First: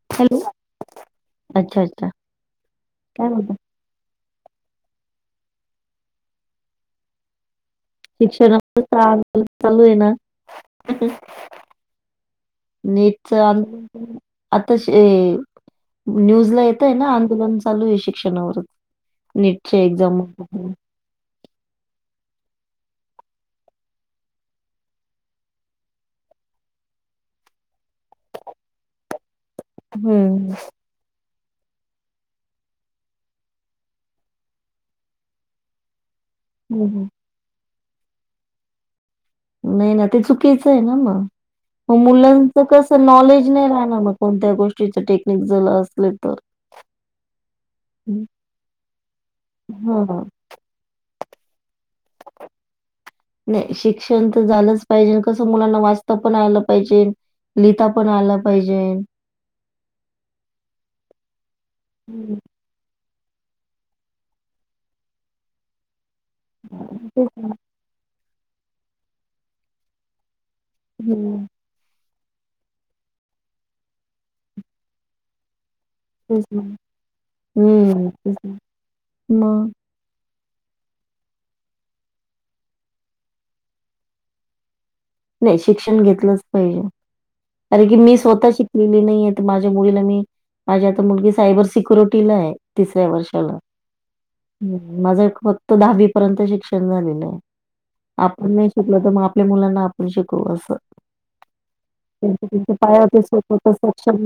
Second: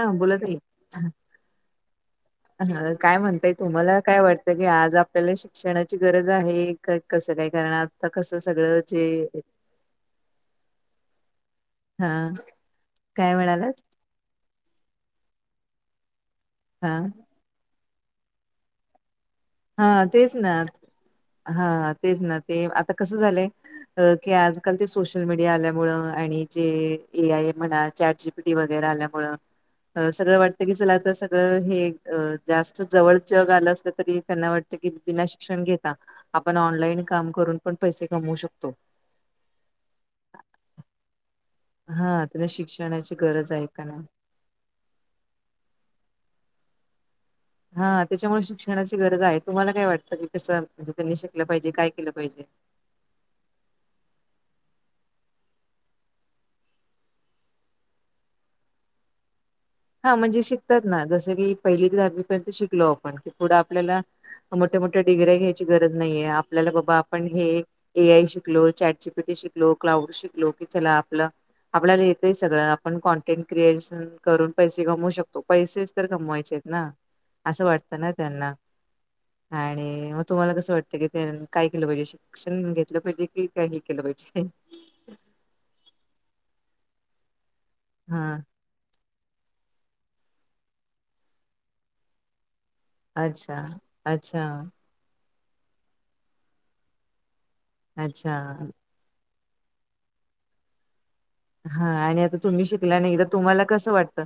हा हॅलो बोलत आहे अच्छा अच्छा ह काय म्हणताय तुम्हाला काय वाटत आज आपल्याला शिक्षणाची गरज आहे का कसं काय कारण आ शिक्षणा चाल चालू आहे ना [inaudible] हा नेटच काय [inaudible] म्हणालात आता न्यूज ला हा येतय ना आंदोलन चालू आहे शिक्षणावरच नीटच्या हा एक्झाम तेच ना हा तेच ना ते आता कसं झालंय की आजकाल ते सोशल मीडिया आल्यामुळे आणि जे ए आय ए म्हणा चॅट जी टी वगैरे आल्यामुळ सगळं वाटत की चला आता सगळं हे जास्त जवळच जास्त जवळच झाला असत तरी त्यांना वाटत की बिना शिक्षण घेता आपण ऑनलाईन हम्म. काम करून पण पैसे कमवू शकतो नाही ना ते चुकीचं आहे ना मग मग हा त्याला मुलांच कसं शिक्षणाची गरज नॉलेज आहे नाही का राहणार मग कोणत्या गोष्टीच टेक्निक जर असले तर. हा त्याच्यामुळे शिक्षणाची गरज आहे तुम्हाला काय वाटतं हा की कसं म्हणजे त्यांनी शिकलं पाहिजे काय केलं पाहिजे नाही शिक्षण तर झालंच पाहिजे कसं मुलांना वाचता पण आलं पाहिजे लिहीता पण आला पाहिजे हा म्हणजे शिकतात ना जसं की पहिली ते दहावी हम्म पर्यंत शिक शिकलो आपण पुढ आपल्याला मोठे मोठ्या डिग्र्या घ्यायची गरज नाहीे आहे आपल्याला बाबा आपण तेच ना. हे ए आय शिकलो चॅटजी पिटी शिकलो क्लाउड शिकलो लो की चला आपलं हम्म आपल्याला येतय सगळं आपण कॉनटेंट क्रिएशन करून पैसे कमवू शकतो पैसेच तर कमवायचेत ना असं वाटतं हं, ना तेच त्यांना मग आणि मग तुम्हाला कसं वाटतं की काय केलं पाहिजे शिक्षण घेतलं पाहिजे कि काय हे केलं पाहिजे नाही शिक्षण घेतलंच पाहिजे कारण की मी हा स्वतः शिक कली नाहीय तर माझ्या मुलीला मी माझी आता मुलगी सायबर सिक्युरिटीला आहे तिसऱ्या वर्षाला अच्छा अच्छा हम माझं एक फक्त दहावी पर्यंत शिक्षण झालेलं अच्छा आपण नाही शिक आपलं तर मग आपल्या मुलांना आपण शिकवू असं हा आणि आता त्यांच्या तुम्ही त्यांच्या शिकला पायावर नाही ते तर तुम्हाला स्वतः कसं सक्षम वाटतं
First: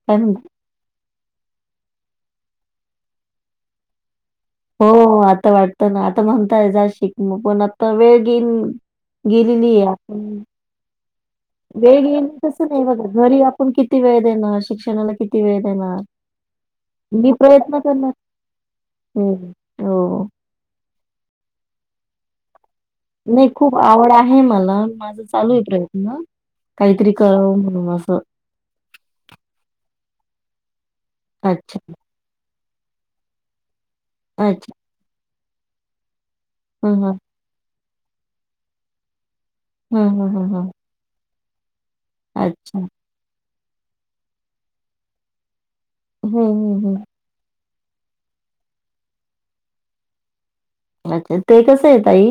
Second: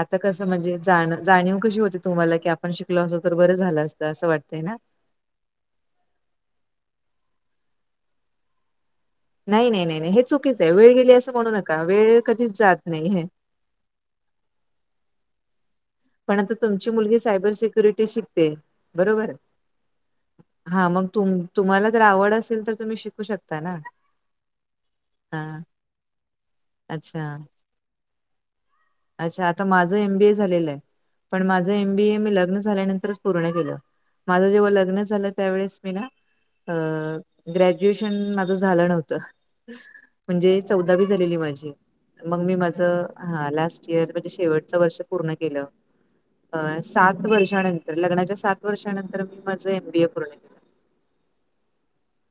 आता काय म्हणतात कसं म्हणजे जाण जाणीव कशी होते तुम्हाला की आपण शिकलो असो तर बरं झालं असतं असं वाटतंय ना हो आता वाटतं ना आता म्हणताय जा शिक म पण आता वेळ गेली नाही गेलेली नाही आहे. नाही नाही आपण हे चुकीच आहे वेळ गेली असं म्हणू नका वेळ कधीच जात नाही ह. पण किती वेळ देणार शिक्षणाला किती वेळ देणार. पण आता तुमची मुलगी मी सायबर प्रयत्न सिक्युरिटी करणार. शिकते बरोबर हम्म हो. हा मग तुम् तुम्हाला जर आवड असेल तर तुम्ही शिकू नाही शकता खूप ना आवड आहे मला माझे चालू हा आहे प्रयत्न काहीतरी अच्छा कर म्हणून असं अच्छा आता माझ एमबीए झालेलं आहे पण माझं अच्छा एमबीए मी लग्न झाल्यानंतरच पूर्ण केलं माझं जेव्हा अच्छा लग्न झालं त्यावेळेस मी ना अ ह ह ग्रॅज्युएशन माझ झालं नव्हतं ह ह ह म्हणजे ह च दावी झालेली माझी मग मी अच्छा माझ हा लास्ट यर म्हणजे शेवट वर्ष पूर्ण केलं हम्म अ सात हम्म हम्म. सात वर्षानंतर लग्नाच्या सात वर्षानंतर मी माझ एम बी ए पूर्ण केलं अच्छा ते कसं आहेेत ताई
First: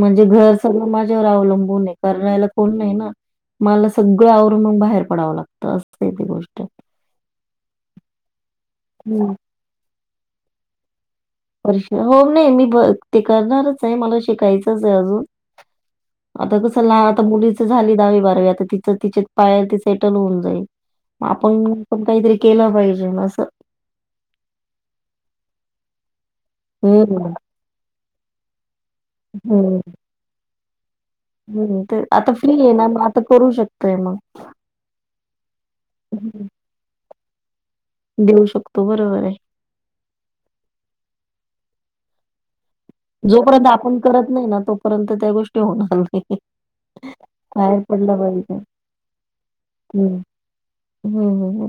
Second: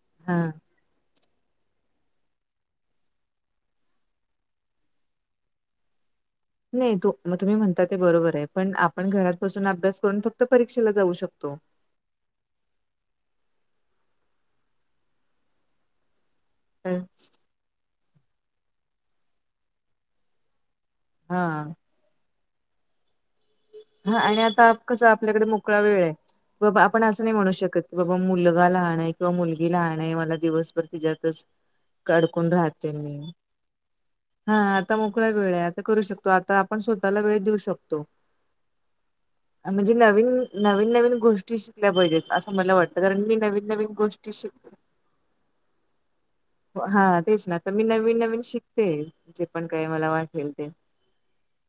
म्हणजे हा घर सगळं माझ्यावर अवलंबून आहे करायला कोण नाही ना मला सगळं आवरून मग बाहेर पडावं लागतं असंच गोष्ट नाही तो मग तुम्ही म्हणता ते बरोबर आहे पण आपण हम्म. घरात बसून अभ्यास करून फक्त परीक्षेला जाऊ शकतो हो नाही मी ते करणारच आहे मला शिकायचंच आहे अजून आता कसं लान आता मुलीच झाली दहावी, बारावी आता तिचं तिचे पायर त सेटल होऊन जाईल. म हा आपण पण काहीतरी केलं पाहिजे नां अस हा हा आणि आता कसं आपल्याकडे मोकळा वेळ आहे. बाबा आपण असं हम्म, नाही म्हणू शकत की बाबा मुलगा लहान आहे. किंवा मुलगी हम्म, लहण आहे. मला दिवसभर तिच्यात हम्म. ते आता काडकून फ्री आहे ना राहते मग आता मी. करू शकतोय मग. हा आता मोकळा वेळ आता करू शकतो. हं, आता आपण स्वतःला वेळ देऊ शकतो. देऊ शकतो बरोबर आहे. म्हणजे नवीन नवीन, नवीन गोष्टी शिकल्या पाहिजेत असं मला वाटतं. कारण मी नवीन नवीन गोष्टी शिकते. परंतु त्या गोष्टी होणार नाहीत. हा तेच ना तर मी नवीन नवीन शिकते. जे पण काय मला वाटेल ते हम्म ह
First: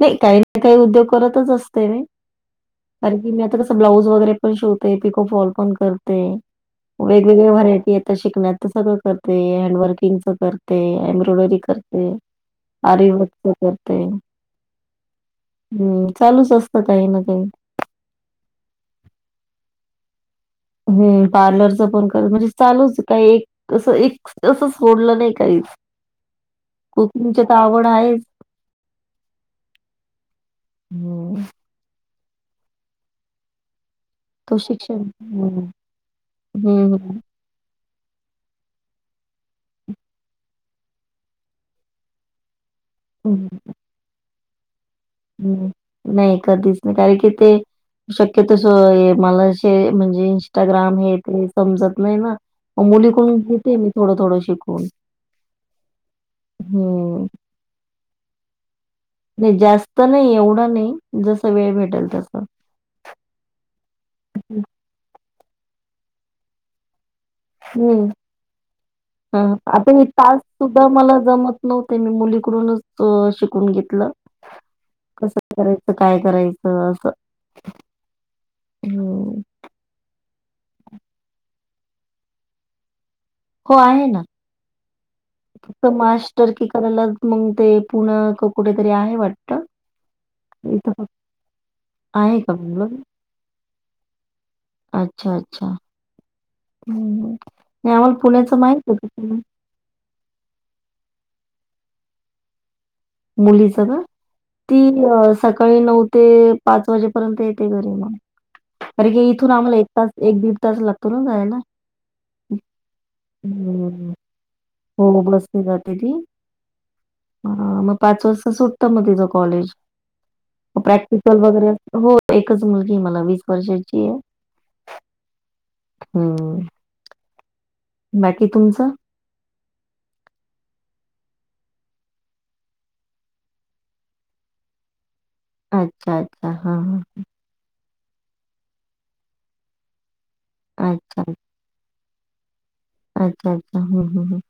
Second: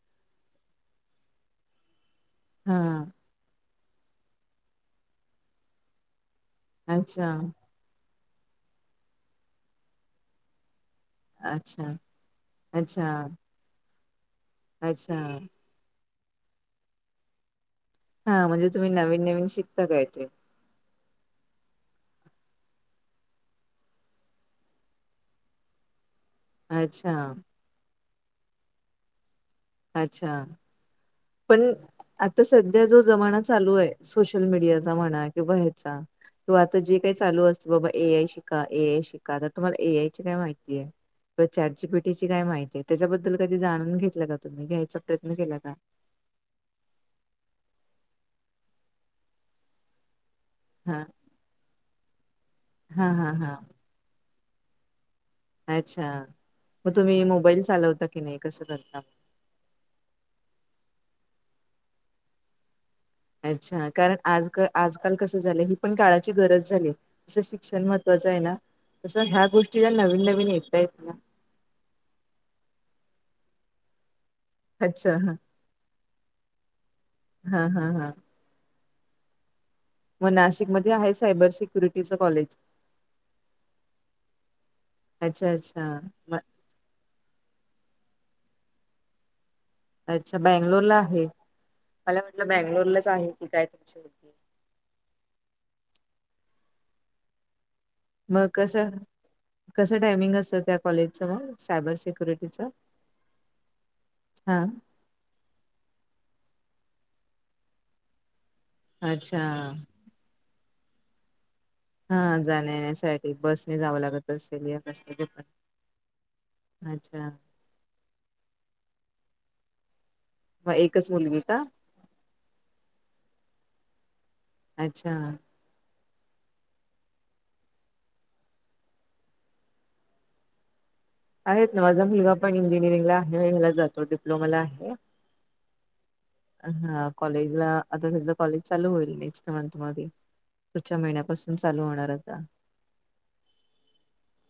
नाही काही ना काही उद्योग करतच असते. हा. [inaudible] ब्लाऊज वगैरे पण शिवते. पिकॉल पण करते. अच्छा वेगवेळे व्हरायटी आहे. ते शिकण्यात सगळं करते हँड वर्किंग च करते. [inaudible] अच्छा करते अच्छा आरीवर्क करते. अच्छा. हम्म चालूच असतं काही ना काही. हा म्हणजे तुम्ही नवीन नवीन शिकता काय ते हम्म पार्लरच पण करते. म्हणजे चालूच काय एक अस एक तं सोडलं नाही काही. अच्छा कुकिंगच्या तर आवड आहेच. अच्छा. हो. पण आता सध्या जो जमाना चालू आहे सोशल तो मीडियाचा शिक्षण म्हणा किंवा हं, ह्याचा किंवा आता हं, जे काही हं, चालू अस बाबा ए आय शिका, ए आय शिका तर तुम्हाला ए आय ची काय माहिती आहे. किंवा चॅट जी पी टी ची काय माहिती आहे त्याच्याबद्दल हं, कधी जाणून घेतलं का तुम्ही घ्यायचा प्रयत्न केला का! हं. नाही कधीच नाही. कारण की ते शक्य तस मला म्हणजे इस्टाग्राम हा हे ते समजत नाही ना म हा हा मुलीकडून हा घेते मी थोडं थोडं शिकून [unintelligible] मग तुम्ही हं. मोबाईल चालवता की नाही कसं करता. नाही जास्त नाही एवढं नाही जस वेळ भेटेल तस अच्छा कारण आज आजकाल कसं झालं, ही पण काळाची गरज झाली तसं शिक्षण हं. महत्त्वाचं आहे. ना तसं ह्या हां. गोष्टी ज्या आता हे नवीन तास नवीन सुद्धा येतात ना मला जमत नव्हते मी मुलीकडूनच अ शिकून घेतलं. अच्छा हा कसं करायचं काय करायचं असं हा हा हा हो. मग नाशिकमध्येध्ये आहे सायबर सिक्युरिटीचं कॉलेज हो आहे ना. अच्छा अच्छा फक्त म मास्टर की करायला मग ते पुन कुठेतरी आहे वाटत. अच्छा बेंगलोर ला आहे. मला आहे म्हटलं का बेंगलोर म्हणलं? लाच आहे की काय तुमची रूम अच्छा अच्छा. हम्म नाही आम्हाला मग पुण्याच माहित कसं होत पुण कसं टायमिंग असतं त्या कॉलेजच मग सायबर सिक्युरिटीचं मुली च ना हा ती सकाळी नऊ ते पाच वाजेपर्यंत येते घरी मग अर का अच्छा इथून आम्हाला एक तास एक दीड तास लागतो ना जायला. हा जाण्या येण्यासाठी बसने जावं हं. लागत हो, बसने [inaudible] ह मग पाच वाजता सुटत मग तिचं कॉलेज. मग एकच प्रॅक्टिकल मुलगी का वगैरे हो एकच मुलगी मला वीस वर्षाची आहे. अच्छा हम्म. बाकी तुमचं- आहेत ना माझा मुलगा पण इंजिनिअरिंगला आहे मला जातो डिप्लोमाला आहे. [unintelligible] शाळेत हा कॉलेज ला आता त्याचं कॉलेज चालू होईल नेक्स्ट मंथ मध्ये पुढच्या अच्छा, महिन्यापासून - चालू होणार आता. अच्छा अच्छा हम्म - हम्म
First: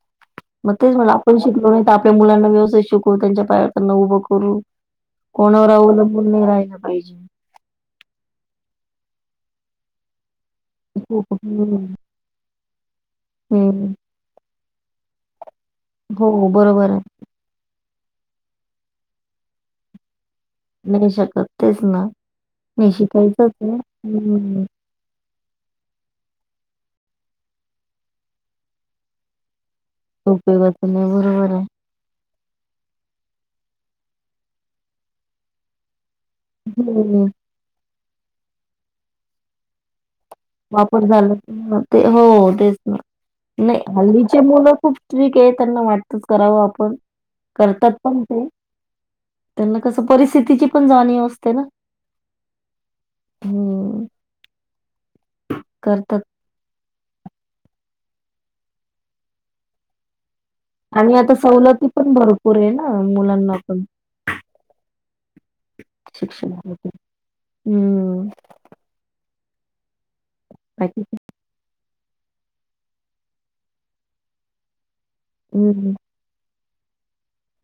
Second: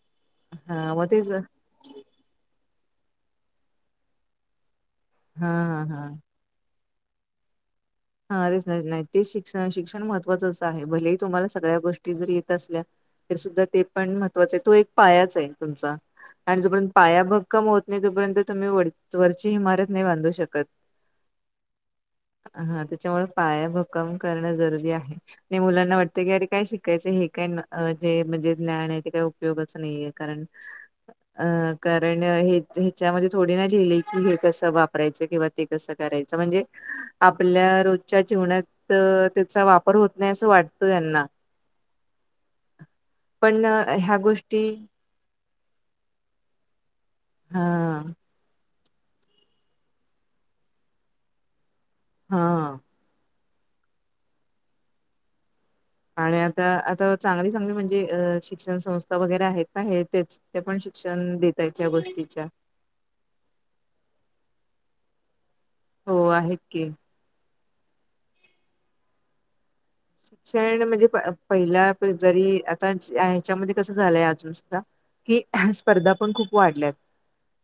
मग तेच मला आपण शिकलो नाही तर आप - आपल्या मुलांना व्यवसाय शिकवू त्यांच्या पाया त्यांना उभं करू हा कोणावर हा हा अवलंबून नाही राहिला. [unintelligible] हा [unintelligible] नाही नाही ते शिक्षण शिक्षण महत्वाचंचं आहे भलेही हो. तुम्हाला हं, सगळ्या गोष्टी- जर येत असल्या तर सुद्धा ते हं. पण महत्त्वाचं आहे तो एक पायाच आहे. तुमचा हो, आणि जोपर्यंत बरोबर आहे. पाया भक्क- कम होत नाही तोपर्यंत तुम्ही व वरची इमारत नाही बांधू शकत. नाही शकत तेच ना हा नाही. त्याच्यामुळे शिकायचंच पाया आहे. भक्कम करणं हं. जरुरी आहे. नाही मुलांना वाटत की अरे काय शिकायचं हे काय जे म्हणजे ज्ञान आहे ते काय उपयोगाच नाहीये. कारण उपयोगाचं नाही. अ बरोबर आहे. कारण हे ह्याच्यामध्ये थोडी ना झेली की हे कसं वापरायचं किंवा ते कस करायच म्हणजे हं. आपल्या रोजच्या जीवनात त्याचा वापर होत नाही असं वा वापर झाला ते हो तेच ना पण नाही ह्या हल्लीचे गोष्टी मुलं खूप नाही काय त्यांना वाटतच करावं आपण हा करतात पण ते त्यांना कसं परिस्थितीची पण जाणीव असते ना. हा. हो. कर. आणि आता आता चांगली चांगली म्हणजे शिक्षण संस्था वगैरे आहेत ना हे तेच ते पण शिक्षण देतय ह्या गोष्टीच्या ह मुलांना आपण हो शिक्षण आहेत की हम्म. शिक्षण बाकी म्हणजे- पहिला जरी आता ह्याच्यामध्ये कस झालंय अजून सुद्धा की हम्म स्पर्धा पण खूप वाढल्यात.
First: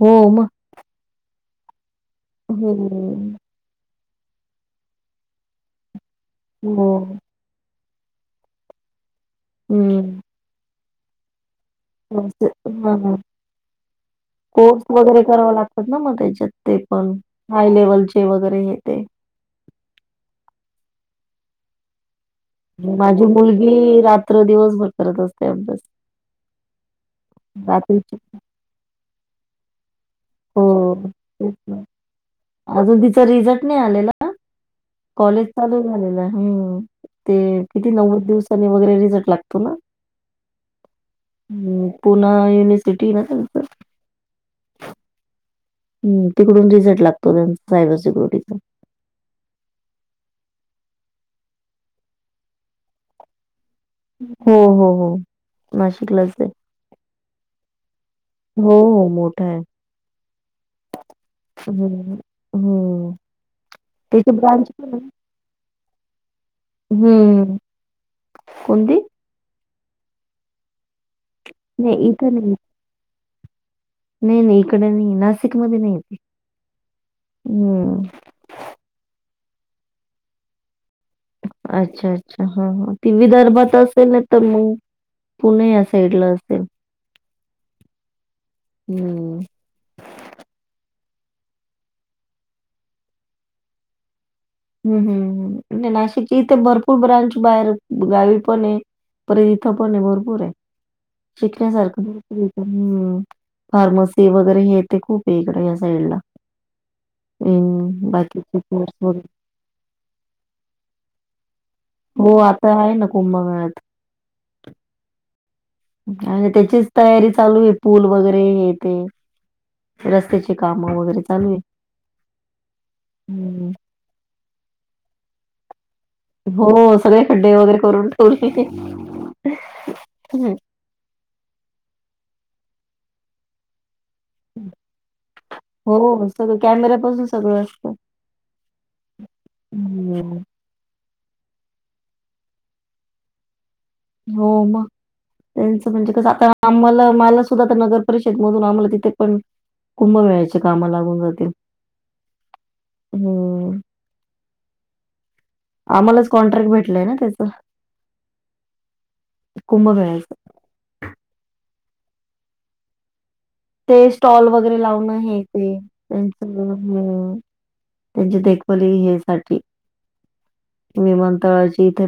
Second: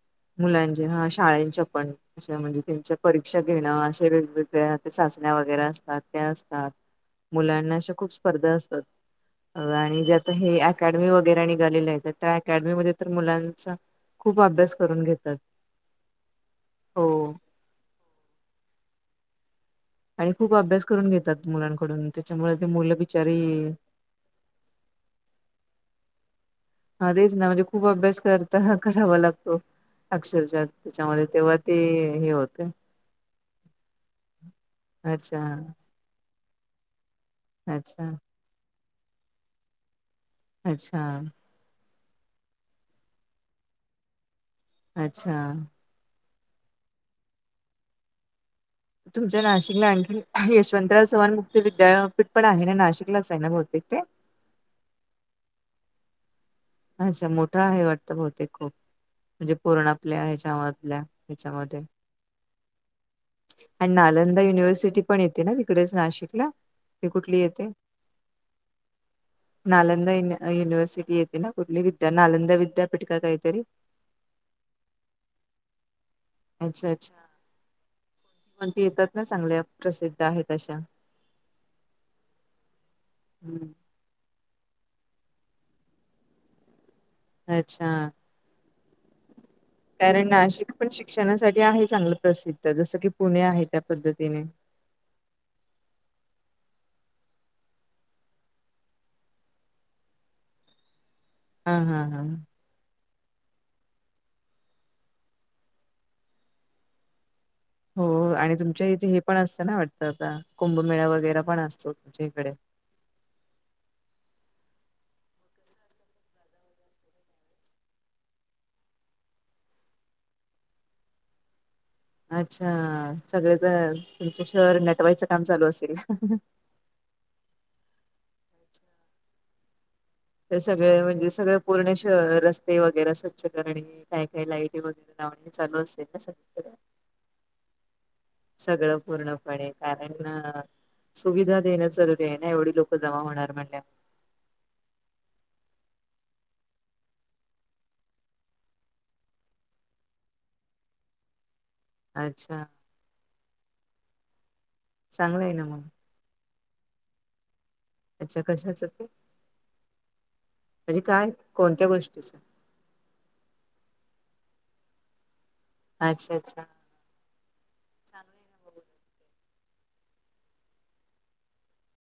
हो मग मुलाच्या शाळेच्या पण त्यांच्या हम्म परीक्षा घेणं अशे वेगवेगळ्या चाचण्या वगैरे असतात त्या असतात हो. मुलांना अशा खूप स्पर्धा असतात आणि ज्या हम्म आता हे अकॅडमी वगैरे निघालेल्या आहेत. त्या अकॅडमीमध्ये हां तर हां. मुलांचा खूप अभ्यास कोर्स करून वगैरे घेतात कराव लागतात ना मग त्याच्यात ते हो पण. हाय लेव्हलचे वगैरे हे ते. आणि खूप अभ्यास करून घेतात मुलांकडून त्याच्यामुळे ते मुलं माझी बिचारी मुलगी रात्र दिवसभर करत असते अभ्यास. हा तेच ना म्हणजे खूप रात्रीची अभ्यास करता करावा लागतो. अक्षरशः हो त्याच्यामध्ये तेच तेव्हा ते ना हे होते. अजून तिचं रिझल्ट नाही आलेला. अच्छा कॉलेज चालू झालेला. हो ते किती अच्छा नव्वद दिवसानी वगैरे रिझल्ट लागतो ना अच्छा. हम् पुना युनिव्हर्सिटी नसेल तर अच्छा. हम् तिकडून रिझल्ट लागतो त्यांचा सायबर सिक्युरिटीचा. तुमच्या नाशिकला आणखी यशवंतराव चव्हाण मुक्त विद्यापीठ पण आहे ना नाशिकलाच आहे ना बहुतेक ते. हो हो हो नाशिकलाच आहे. अच्छा मोठा आहे वाट. बहुतेक हो ते खूप हो. मोठा म्हणजे आहे. पूर्ण आपल्या आहे हेच्यामधल्या त्याच्यामध्ये हं. हं. आणि त्याची नालंदा ब्रांच युनिव्हर्सिटी आहे. पण येत. ना तिकडेच नाशिकला ते कुठली हं. येते. कोणती? नालंदा युनिव्हर्सिटी येते ना कुठली नाही विद्या इथं नाही. नालंदा विद्यापीठ का काहीतरी नाही नाही इकडे नाही नाशिक मध्ये नाही ते अच्छा अच्छा को कोणती येतात ना चांगल्या प्रसिद्ध आहेत अशा अच्छा अच्छा हा ती हम्म. विदर्भातच असेल तर मग पुणे या साईड ला असेल. अच्छा. हम्म. कारण नाशिक पण शिक्षणासाठी आहे चांगलं प्रसिद्ध जसं की पुणे आहे त्या पद्धतीने हम्म हम्म आणि नाशिकची इथे भरपूर ब्रांच बाहेर गावी पण आहे. पर इथं पन भरपूर आहे हा शिकखण्यासारखं हा हा हम्म फार्मसी वगैरे हे ते खूप आहे इकड या साईड ला. हो आणि बाकीचे तुमच्या कोर्स इथे हे वगैरे. पण असतं ना वाटतं आता कुंभमेळा वगैरे पण असतो. तुमच्या हो इकडे. आता आहे ना कुंभमेळा त्याचीच तयारी चालू आहे पूल वगैरे हे ते रस्त्याची काम वगैरे चालू आहे. अच्छा सगळे हं. जण तुमच्या शहर नटवाईच काम चालू असेल. हो सगळे खड्डे वगैरे करून ठेवले. ते सगळे म्हणजे सगळे पूर्ण शह रस्ते वगैरे स्वच्छ करणे. काय काय लाईटी वगैरे लावणे चालू असतय ना सगळीकडे. त्यापासुन सगळं असतं. सगळं पूर्णपणे कारण हं. सुविधा देणं जरुरी आहे ना एवढी लोक जमा होणार म्हणल्यावर हो मग. त्यांचं म्हणजे कस आता आम्हाला मला सुद्धा नगर परिषद मधून आम्हाला तिथे पण, कुंभमेळाची कामं लागून जातील. अच्छा. हो. चांगलं आहे ना मग. आम्हालाच कॉन्ट्रॅक्ट भेटलय ना त्याच. अच्छा कशाच ते कुंभमेळ्याचं. म्हणजे काय? कोणत्या गोष्टीच? ते स्टॉल वगैरे लावन हे ते त्यांच अच्छा अच्छा. हम्म्म चांगलं त्यांची आहे ना मग देखभाली हे साठी. विमानतळाची